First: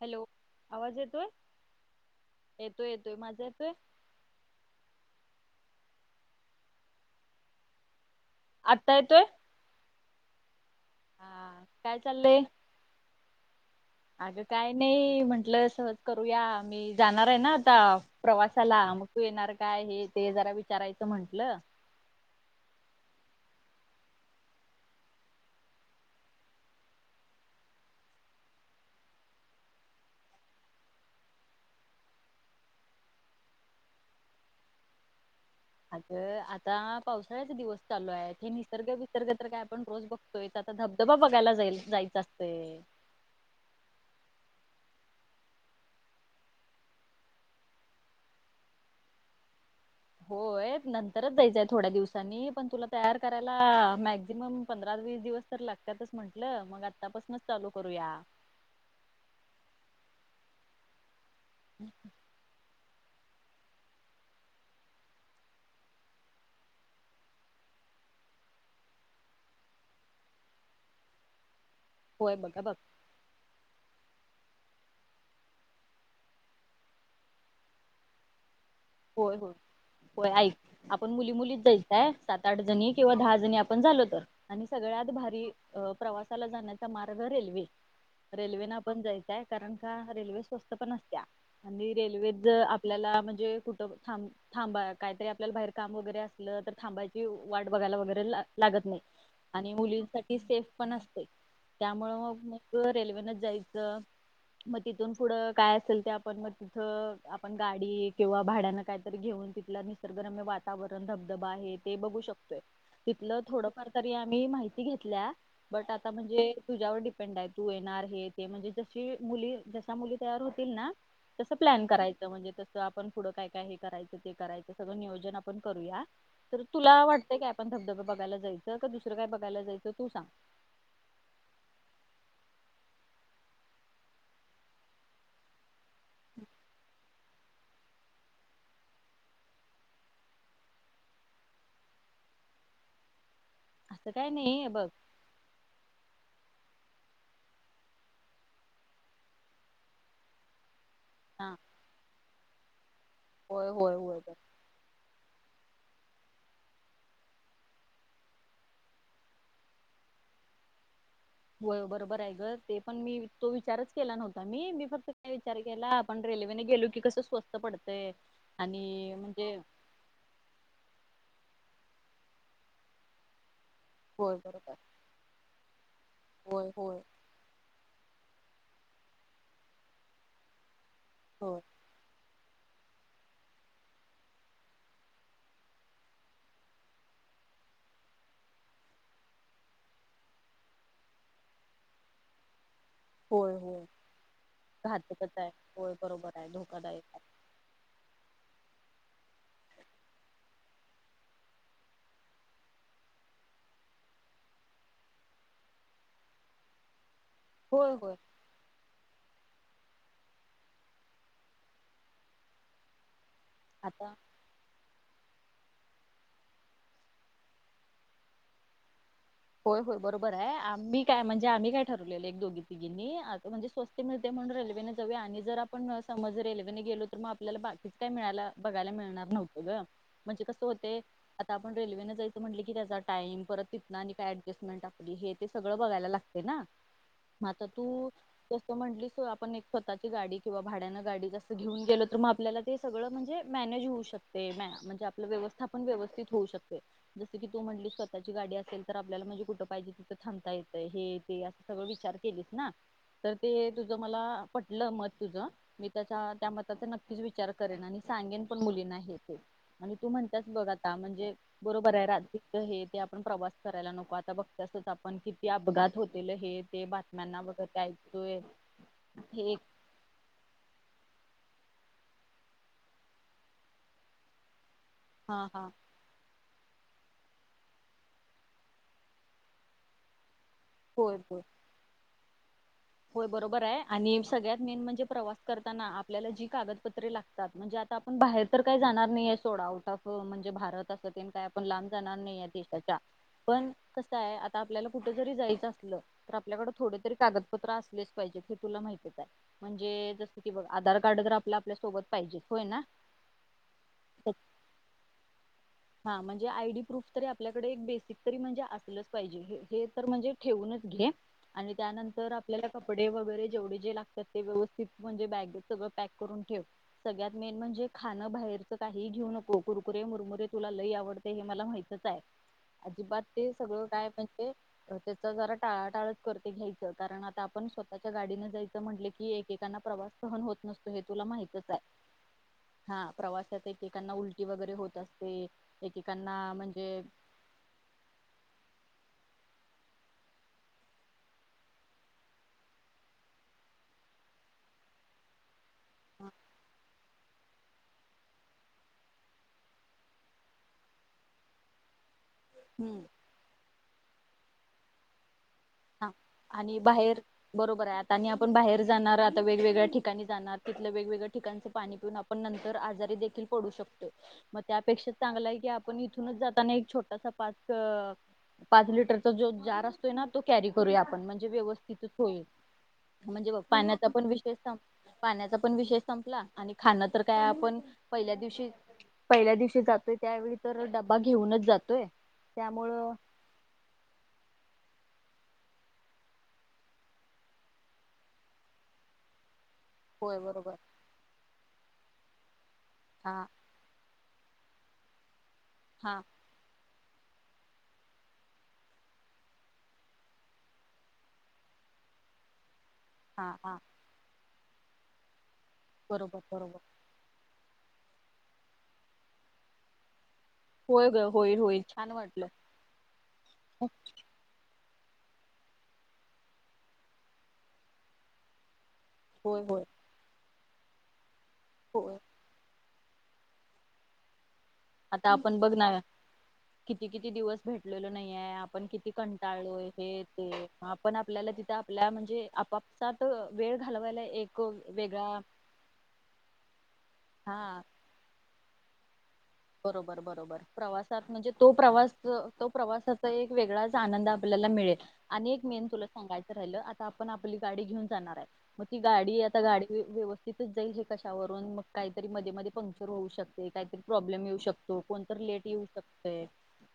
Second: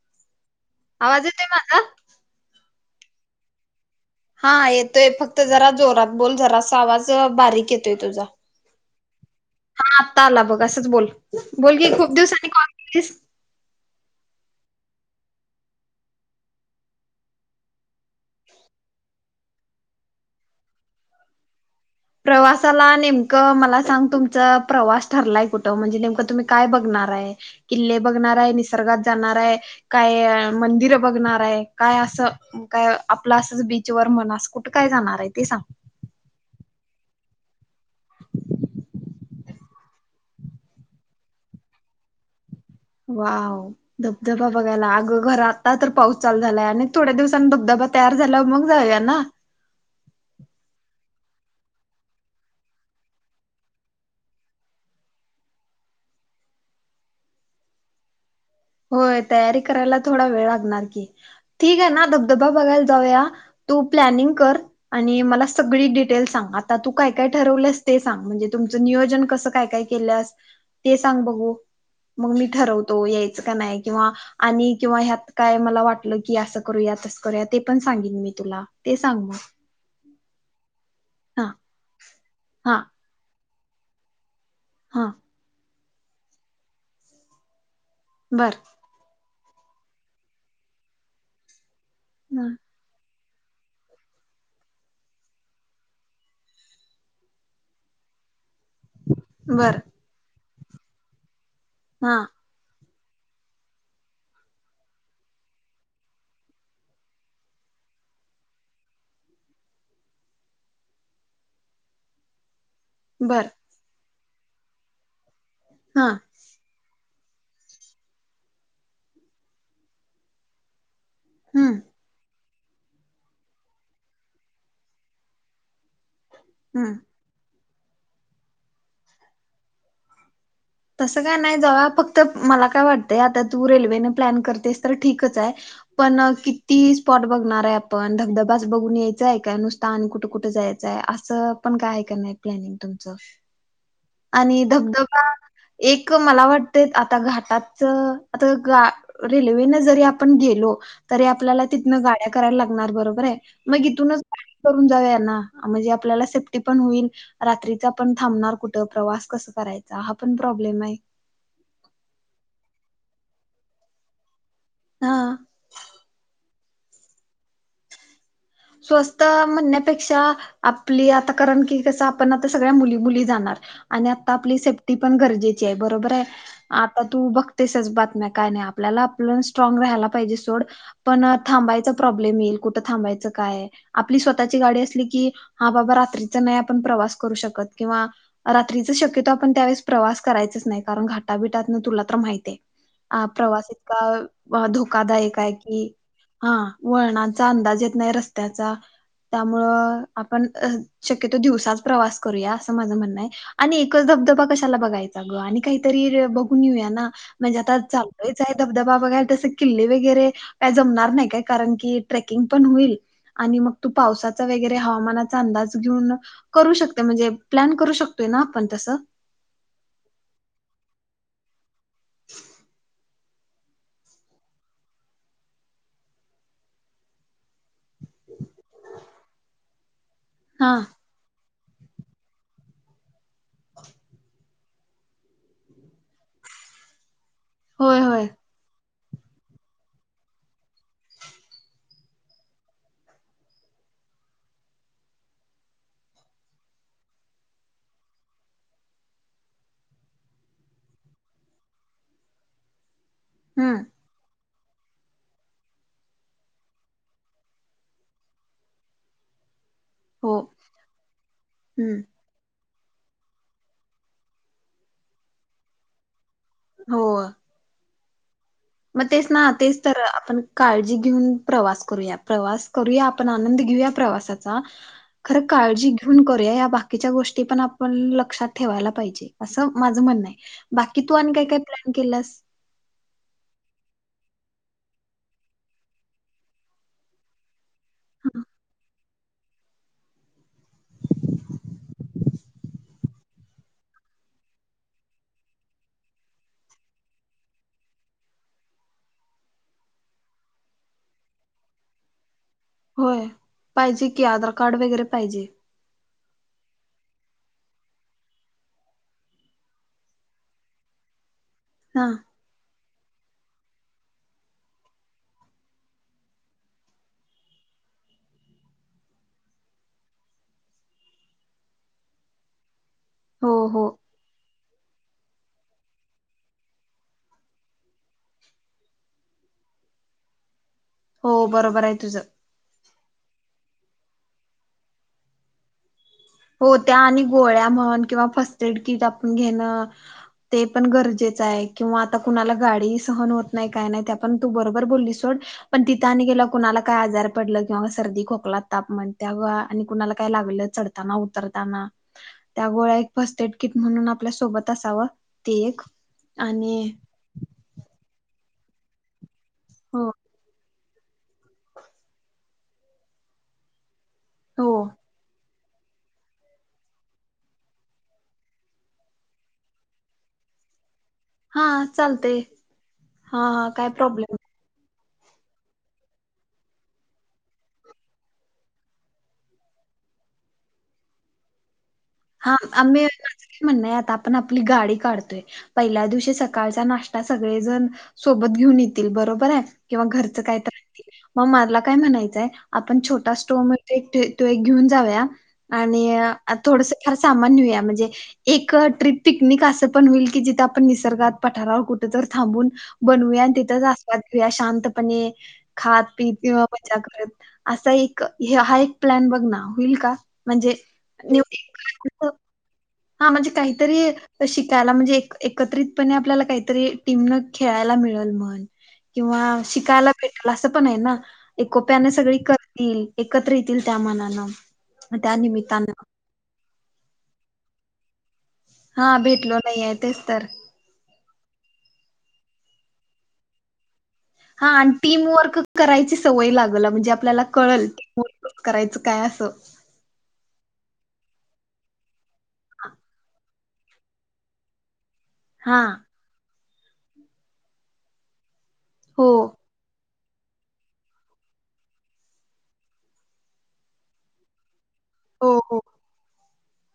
Hello आवाज येतोय, येतोय येतोय माझा येतोय हा येतोय फक्त जरा जोरात बोल, जरासं आवाज बारीक येतोय तुझा. आत्ता येतोय. हा आता आला बघ असंच बोल, हा बोलकी काय खूप चाललंय दिवसांनी कॉल केलीस अगं काय नाही म्हंटलं सहज करूया, मी जाणार आहे ना आता प्रवासाला, मग तू येणार काय हे ते जरा विचारायचं म्हटलं प्रवासाला, नेमकं मला सांग तुमचां प्रवास ठरलाय कुठं, म्हणजे नेमकं तुम्ही काय बघणाराय? किल्ले बघणार हाय, निसर्गात जाणाराय काय मंदिरं बघणार हाय काय असं काय आपलं असंच बीचवर मना, कुठं काय जाणार आहे ते सांगा. आगं आता पावसाळ्याचे दिवस चालू आहेत, हे निसर्ग बीसर्ग तर काय आपण रोज बघतोय, तर आता धबधबा बघायला जाईल जायचा असतय. वाव, धबधबा बघायला, अगं खरं आता तर पाऊस चालू झालाय आणि थोड्या दिवसांन धबधबा तयार झाल्यावर मग जाऊया ना. होय नंतरच जायचंय थोड्या दिवसांनी, पण तुला तयार करायला मॅक्झिमम पंधरा वीस दिवस तर लागत्यातच म्हटलं, मग आत्ता पासुनच चालू करूया. होय तयारी करायला थोडा वेळ लागणार की, ठीक आहे ना धबधबा बघायला जाऊया तू प्लॅनिंग कर आणि मला सगळी डिटेल सांग, आता तू काय काय ठरवलेस ते सांग, म्हणजे तुमचं नियोजन कसं काय काय ल्यास ते सांग बघू, मग होय मी बघा बघ ठरवतो यायचं का नाही ते, किंवा आणि किंवा ह्यात काय मला वाटलं की असं करू या तसं करूया, ते पण सांगेन मी तुला. ते सांग मग होय होय होय ऐक, आपण मुली हा मुलीच जायचंय, सात आठ हा जणी किंवा दहा जणी आपण झालो तर, आणि हा सगळ्यात भारी अ प्रवासाला जाण्याचा मार्ग रेल्वे,, बर रेल्वे नं आप पण जायचय, कारण का रेल्वे स्वस्त पण असत्या, आणि रेल्वेेत आपल्याला म्हणजे कु त थांब थांबा, काहीतरी आपल्याला बाहेर काम वगैरे असलं तर, थांबायची वाट बघायला वगैरे लागत नाही. आणि बर मुलींसाठी सेफ पण असतय, हा त्यामुळं मग मग रेल्वेनच जायचं मग तिथून पुढं काय असेल ते आपण मग, तिथं आपण गाडी किंवा भाड्याना काहीतरी घेऊन, तिथला निसर्गरम्य वातावरण धबधबा आहे ते बघू शकतोय. तिथलं बर थोडंफार तरी आम्ही माहिती घेतल्या, बट हा आता म्हणजे तुझ्यावर डि पेंड हाय तू येणार हे ते, म्हणजे जशा मुली जसा मुली तयार होतील ना तसं हम्म प्लॅन करायचं म्हणजे तसं आपण पुढ काय काय हे करायचं, ते करायच सगळं नियोजन आपण करूया, तर तुला हम्म काय वाट पण धबधबबा बघायला जायंच का दुसरं काय बघायला जायचं तू सांग. तसं काय नाही जाऊया, फक्त मला काय वाटतंय आता तू रेल्वेने प्लॅन करतेस तर ठीकच आहे पण किती स्पॉट बघणार हाय आपण,, धबधबाच बघून यायचंय का नुसता आणि कुठे कुठे जायचंय, असं पण काय हाय का नाही. प्लॅनिंग तुमच असं काय आणि नाही बघ धबधबा एक मला वाटतय, आता घाटाच आता गा रेल्वेन जरी आपण गेलो तरी हा आपल्याला तिथन गाड्या करायला लागणार बरोबर आहे, होय मग होय होय. इथूनच बघ करून जाऊया ना, म्हणजे आपल्याला सेफ्टी पण होईल रात्रीचा आपण थांबणार कुठं, प्रवास कसं करायचा, हा पण प्रॉब्लेम आहे हो बरोबर आहे ग, ते पण मी तो विचारच केला नव्हता मी, मी फक्त हा काय विचार केला, आपण रेल्वेने गेलो की कसं स्वस्त पडतंय आणि स्वस्त म्हणजे म्हणण्या पेक्षा आपली आता कारण की कसं आपण आता सगळ्या मुली मुली जाणार, आणि आता होय आपली बरोबर सेफ्टी पण गरजेची आहे बरोबर आहे, होय होय आता तू बघ तसच बातम्या काय नाही, आपल्याला आपण स्ट्राग राहायला पाहिजे सोड पण होय थांबायचा प्रॉब्लम येईल, कुठं थांबायचं काय, आपली स्वतःची गाडी असली की, हा बाबा रात्रीच नाही आपण प्रवास करू शकत, किंवा रात्रीच शक्यतो आपण त्यावेेळेस प्रवास करायचच नाही, कारण घाटाबिटात ना तुला तर माहित आहे हा होय प्रवास होय इतका घातकच धोकादायक आहे कि, होय बरोबर आहे हा धोकादायक आहे वळणं चा अंदाज येत नाही रस्त्याचा त्यामुळं आपण शक्यतो दिवसाच प्रवास करूया, असं माझं म्हणणं आहे आणि एकच धबधबा कशाला बघायचा ग, आणि काहीतरी बघून येऊया ना, म्हणजे आता होय होय चाललोय धबधबा बघाय तसे किल्ले वगैरे का जमणार नाही काय, कारण की ट्रेकिंग पण होईल आणि मग तू आता पावसात वगैरे हवामानाचा अंदाज घेऊन करू शकतोय म्हणजे, प्लॅन करू शकतोय ना आपण तसं होय होय बरोबर आहे, आम्ही काय म्हणजे आम्ही काय ठरवलेलं एक दोघी तिघींनी, म्हणजे स्वस्त मिळतय म्हणून रेल्वेनं जाऊया, आणि जर आपण समज रेल्वेने गेलो तर मग आपल्याला बाकीच काय मिळायला बघायला मिळणार नव्हतं ग, म्हणजे कसं हा होतय आता आपण रेल्वेनें जायचं म्हटलं की त्याचा टाइम, परत ति आणि एडस्टमेंट आसली हे ते सगळं बघायला लागतय ना, मग आता होय तू होय जसं म्हंटलीस तु, आपण एक स्वतःची गाडी किंवा भाड्यानं गाडी जसं घेऊन गेलो, तर मग आपल्याला ते सगळं म्हणजे मॅनेज होऊ शकतय, म्हणजे आपलं व्यवस्थापण व्यवस्थित होऊ शकतय. जसं की तू म्हटली स्वतःची गाडी असेल- तर आपल्याला म्हणजे कुठं पाहिजे तिथं थांबता येतय, हे ते असं सगळं विचार केलीस ना- तर ते हम्म तुझं मला, पटलं मत तुझं. मी त्याच्या त्या मताचा नक्कीच विचार करेन, आणि सांगेन पण मुलींना हे ते- आणि तू हो म्हणत्यास बघ आता, म्हणजे बरोबर हम्म आहे, रात्री च हे ते आपण प्रवास- करायला नको, आता बघत्यास आपण किती अपघात होतील हे ते हो बातम्यांना बघत हाय- तोय मग तेच ना, तेच तर आपण काळजी घेऊन प्रवास करूया, प्रवास करूया आपण आनंद घेऊया प्रवासाचा [unintelligible] खरं काळजी घ- ऊन करूया, या बाकीच्या गोष्टी पण आपण लक्षात ठेवायला पाहिजे, असं माझं म्हणण आहे. बाकी तू होय आणि होय काय काय प्लॅन केल्यास? होय बरोबर आहे, आणि सगळ्यात मेन म्हणजे, प्रवास करताना आपल्याला जी कागदपत्रे लागतात, म्हणजे आ- आपण बाहेर तर काही जाणार नाही ये - थोडा आउट ऑफ, म्हणजे भारत अस ते काय आपण लांब जाणार नाही ये देशाच्या- पण कसं आहे, आता आपल्याला कुठे जरी जायचं असलं, तर आपल्याकडे थोड तरी कागद- कागदपत्र असलेच पाहिजे, ते तुला माहितीच हाय,, म्हणजे जसं की बघ, आधार कार्ड जर आपल आपल्याोबत- पाहिजे होय ना- होय, पाहिजे कि आधार कार्ड वगैरे पाहिजे. हा, म्हणजे आय डी प्रूफ तरी आपल्याकडे एक बेसिक तरी म्हणजे असेलच पाहिजे, हे हे तर म्हणजे- ठेवूनच घे, आणि हा त्यानंतर- आपल्याला कपडे वगैरे जेवढे, जे लागतात ते व्यवस्थित म्हणजे बॅगेत सगळं पॅक करून ठेव. सगळ्यात मेन म्हणजे खाणं बाहेरचं काही घेऊ नको, कुरकुे मुरमुुरे तुला लय आवडत ते हे मला माहितच हाय, अजिबात- हो ते हो सगळं काय म्हणजे, त्याचा जरा टळा टाळचं कर ते घ्यायचं, कारण आ - आता आपण स्वतःच्या गाडीनं जायचं म्हटलं की, एकेकाांना प्रवास सहन होत नसतोय तं हे तुला हो माहितच हाय, बरोबर आहे तुझं हा, प्रवासात एकेकांना उलटी वगैरे होत असते- एकेकांना- हो म्हणजे त्या आणि गोळ्या म्हण किंवा फर्स्ट एड किट आपण घेणं- ते पण गरजेचं आहे, किंवा आता कुणाला गाडी ही सहन होत नाही, काय नाही त्या- पण तू बरोबर बोललीस सोड, पण तिथं आणी गेल्याव कुणाला- काय आजार पडलं किंवा सर्दी खोकला तापमान त्या आणि कुणाला काय लागलं जर - चढताना उतरताना, त्या गोळ्या हम्म एक फर्स्ट एड किट म्हणून आपल्या सोबत असावं, ते एक- हा आणि बाहेर, बरोबर आहे आता आणि आपण बाहेर जाणार आता वेगवेगळ्या हो ठिकाणी जाणार- तिथलं वेगवेगळ्या ठिकाणचे पाणी पिऊन आपण नंतर आजारी देखील पडू शकतो. मग हो त्यापेक्षा चांगलं आहे की- आपण इथूनच जाताना एक छोटासा पाच, पाच लिटरचा जो छोटासा जार असतोय ना- तो कॅरी करूया आपण, म्हणजे हा व्यवस्थितच चालतय होईल, हा म्हणजे हा काय पाण्याचा प्रॉब्लेम पण विषय संप- पाण्याचा पण विषेय संपला, आणि खाणं तर काय आपण, पहिल्या दिवशी- पहिल्या दिवशी जातोय त्यावेळी तर डबा घेऊनच जातोय. हा, आम्ही त्यामुळं मांझ कसं म्हणणय आता आपण आपली गाडी काढतोय- पहिल्या दिवशी सकाळचा नाश्ता सगळे जण सोबत घेऊन येतील, बरोबर आहे- किंवा होय घरचं काय बरोबर तर आणतील, मग मला काय म्हणायचंय आपण छोटा हा स्टोव मिळ- तो एक तो एक घेऊन जाऊया, आणि हा अ थोडस फार सामान नेऊया म्हणजे- एक अ ट्रीप पिकनिक असं पण होईल की जिथं, आपण निसर्गात पठारावर कुठ तर थांबून- बनवूया हा आणि हा तिथंच आस्वाद घेऊया, शांतपणे खात पीत बरोबर किंवा बरोबर मज्जा करत- असा एक, हा एक प्लॅन बघ ना होईल का, म्हणजे- होय ग होईल होईल छान वाटलं हा म्हणजे काहीतरी- शिकायला, म्हणजे एक एकत्रितपणे आपल्याला काहीतरी टीमनं खेळायला मिळेल म्हण. किंवा होय होय शिकायला भेटल, असं पण आहे ना एकोप्याने होय सगळी कर- तील एकत्र येतील त्या मनानं- आता त्या आपण बघ ना, निमित्तानं किती किती दिवस भेटलेलो नाही आहे- आपण किती हा भेटलो नाही कंटाळलोय आहे हे तेच तर ते आपण आपल्याला तिथं आपल्या म्हणजे, आपापसात वेळ घालवायला एक हा, आणि टीम वेगळा वर्क करायची सवय लागल, म्हणजे आपल्याला हा कळल करायचं काय असं. बरोबर बरोबर, प्रवासात म्हणजे तो प्रवास तो प्रवासाचा एक वेगळाच आनंद आपल्याला मिळेल. आणि एक हा मेन तुला सांगायचं राहिलं आता आपण आपली गाडी घेऊन जाणार आहे,. मग ती हो गाडी आता गाडी व्यवस् तिथच जाईल हे कशावरून, मग काहीतरी मध्ये मध्ये पंक्चर होऊ शकते, काहीतरी प्रॉब्लेम येऊ शकतय तो कोणतरी हो लेट हो येऊ शकतय.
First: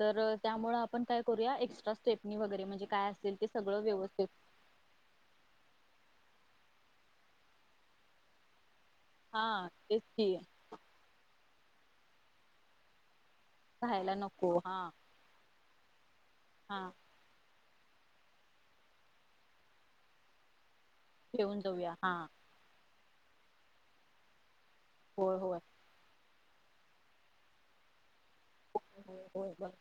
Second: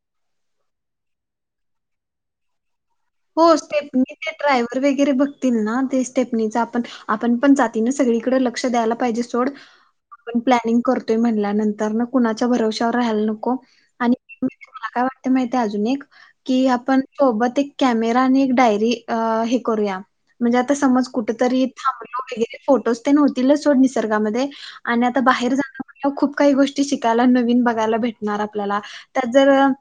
तर त्यामुळे आपण काय करूया, एक्स्ट्रा स्ट्रेपनी वगैरे म्हणजे काय अस हो, स्टेपनी ते ड्रायवर वगैरे बघतील ना ते स्टेपनीच, आपण आपण पण जाती सगळीकडे लक्ष द्यायला पाहिजे सोड. हा तेच की आपण प्लानिंग करतोय म्हणल्यानंतर कुणाच्या भरवश्यावर राहायला नको. राहायला आणि नको हा मला काय वा माहितीहे अजून एक, की हा आपण सोबत एक कॅमेरा आणि एक डायरी अं हे करूया, म्हणजे आता समज कुठ ठेऊन तरी जाऊया हा थांबलो वगैरे, फोटोज ते होतीलच सोड निसर्गामध्ये, आणि आता होय बाहेर होय जाण खूप काही गोष्टी शिकायला, नवीन बघायला, भेटणार आपल्याला होय त्यात जर होय बरोबर.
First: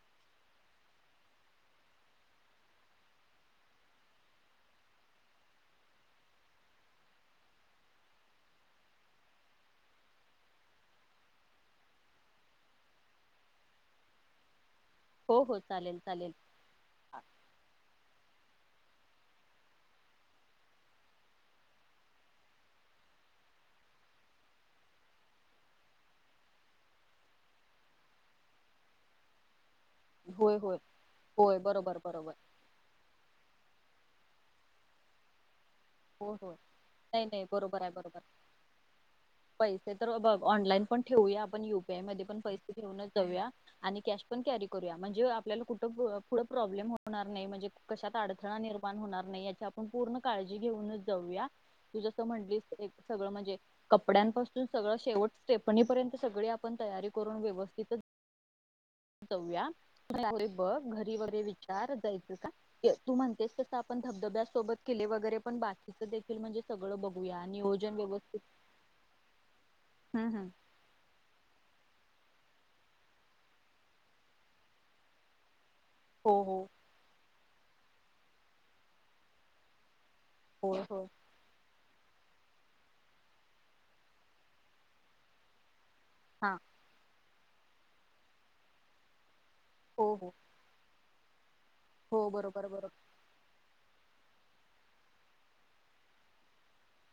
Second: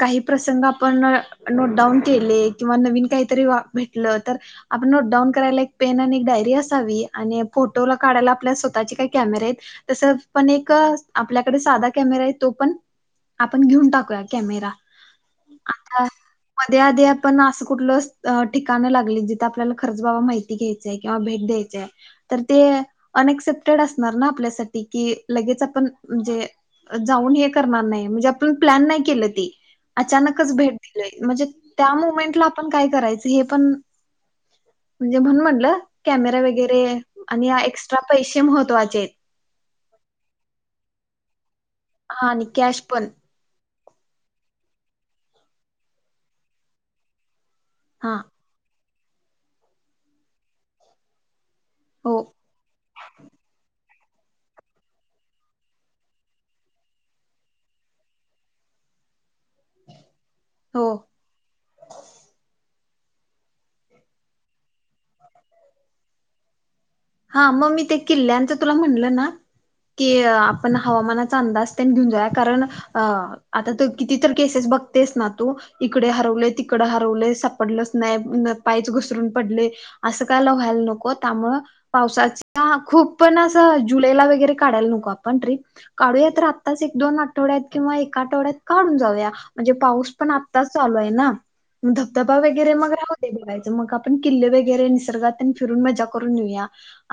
काही प्रसंग आपण अ नोटडाऊन केले, किंवा नवीन काहीतरी वाक्य भेटलं तर आपण नोटडाऊन करायला एक पेन आणि एक डायरी असावी. आणि फोटोला काढायला आपल्या स्वतःचे काही कॅमेरे तस पण एक, आपल्याकडे साधा कॅमेरा आहे तो पण आपण घेऊन टाकूया कॅमेरा. हो हो चालेल, चालेल. त्या आधी आपण असं कुठलं ठिकाणं लागली, जिथे आपल्याला खरच बाबा माहिती घ्यायचय, किंवा भेट द्यायचीय तर ते अनएक्सेप्टेड असणार ना आपल्यासाठी, कि लगेच आपण म्हणजे जाऊन हे करणार नाही, म्हणजे आपण प्लॅन नाही केलं ते अचानकच होय भेट होय दिलय. म्हणजे होय त्या बरोबर बरोबर मुमेंटला आपण काय करायचं हे पण, म्हणजे म्हणून म्हणलं हो कॅमेरा होय वगैरे, नाही नाही आणि बरोबर आहे एक्स्ट्रा बरोबर पैसे महत्त्वाचेत. पैसे तर बघ, ऑनलाईन पण ठेवूया आपण युपीआय मध्ये हा पण आणि पैसे कॅश पण घेऊनच जाऊया. आणि कॅश पण कॅरी करूया, म्हणजे आपल्याला कुठं पुढं प्रॉब्लेम होणार नाही. म्हणजे कशात हा अड अडथळा निर्माण होणार नाही याची आपण पूर्ण काळजी घेऊनच जाऊया. तू हो जसं म्हणलीस सगळं म्हणजे कपड्यांपासून सगळं शेवट स्टेपणीपर्यंत सगळी आपण तयारी करून व्यवस्थितच जाऊया. बघ हो घरी वगैरे विचार जायचं का तू म्हणतेस तसं आपण धबधब्यासोबत किल्ले वगैरे पण बाकीचं देखील म्हणजे सगळं बघ हा, मग मी ते किल्ल्यांचं तुला म्हणलं ना, की हम्म अं हम्म आपण हवामानाचा अंदाज घेऊन जा. कारण आ आता तर किती तर केसेस बघतेस ना तू. इकडे हो हरवलय, हो तिकड हरवलय, सापडलच नाही, पायच घसरून पडलय. अस कायला होय व्हायला होय नको. त्यामुळ पावसाचा हां खूप पण अस जुलैला वगैरे काढायला नको आपण ट्रिप. काढूया तर हा आत्ताच एक दोन आठवड्यात किंवा एका आठवड्यात काढून जाऊया. म्हणजे पाऊस हो पण हो आ आत्ताच चालू आहे ना हो धबधबा बरोबर वगैरे बरोबर मग [unintelligible] ते बघायच मग आपण किल्ले वगैरे निसर्गात आणि फिरून मजा करून येऊया.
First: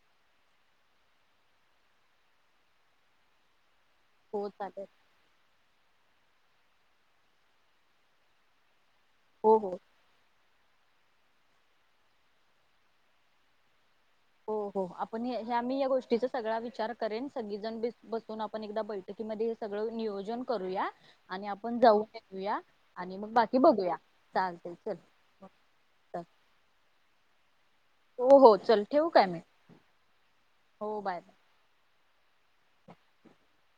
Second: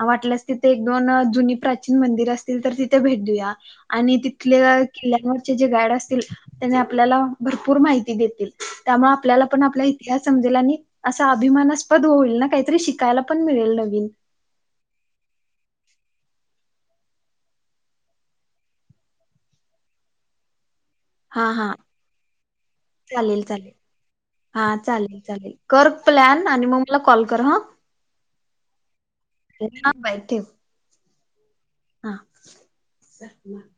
वाटल्यास तिथे एक - दोन जुनी प्राचीन मंदिर असतील तर तिथे भेट देऊया. आणि हो तिथल्या चालेल किल्ल्यांवर जे जे गाईड असतील त्यांनी आपल्याला भरपूर माहिती देतील. त्यामुळे आपल्याला हो पण हो आप इतिहास समजेल आणि असा अभिमानास्पद होईल ना, काहीतरी शिकायला पण मिळेल नवीन. हो हो आपण ह्या मी या गोष्टीचा सगळा विचार करेन सगळीजण बसून आपण एकदा बै बैठकीमधे हे सगळं नियोजन करूया. आणि हा हा आपण जाऊन येऊया आणि मग चालेल बाकी चालेल बघूया हा चालतय चल. चालेल कर प्लॅन आणि मग मला कॉल कर हं. हो हो चल ठेवू काय मी? हो बाय. हां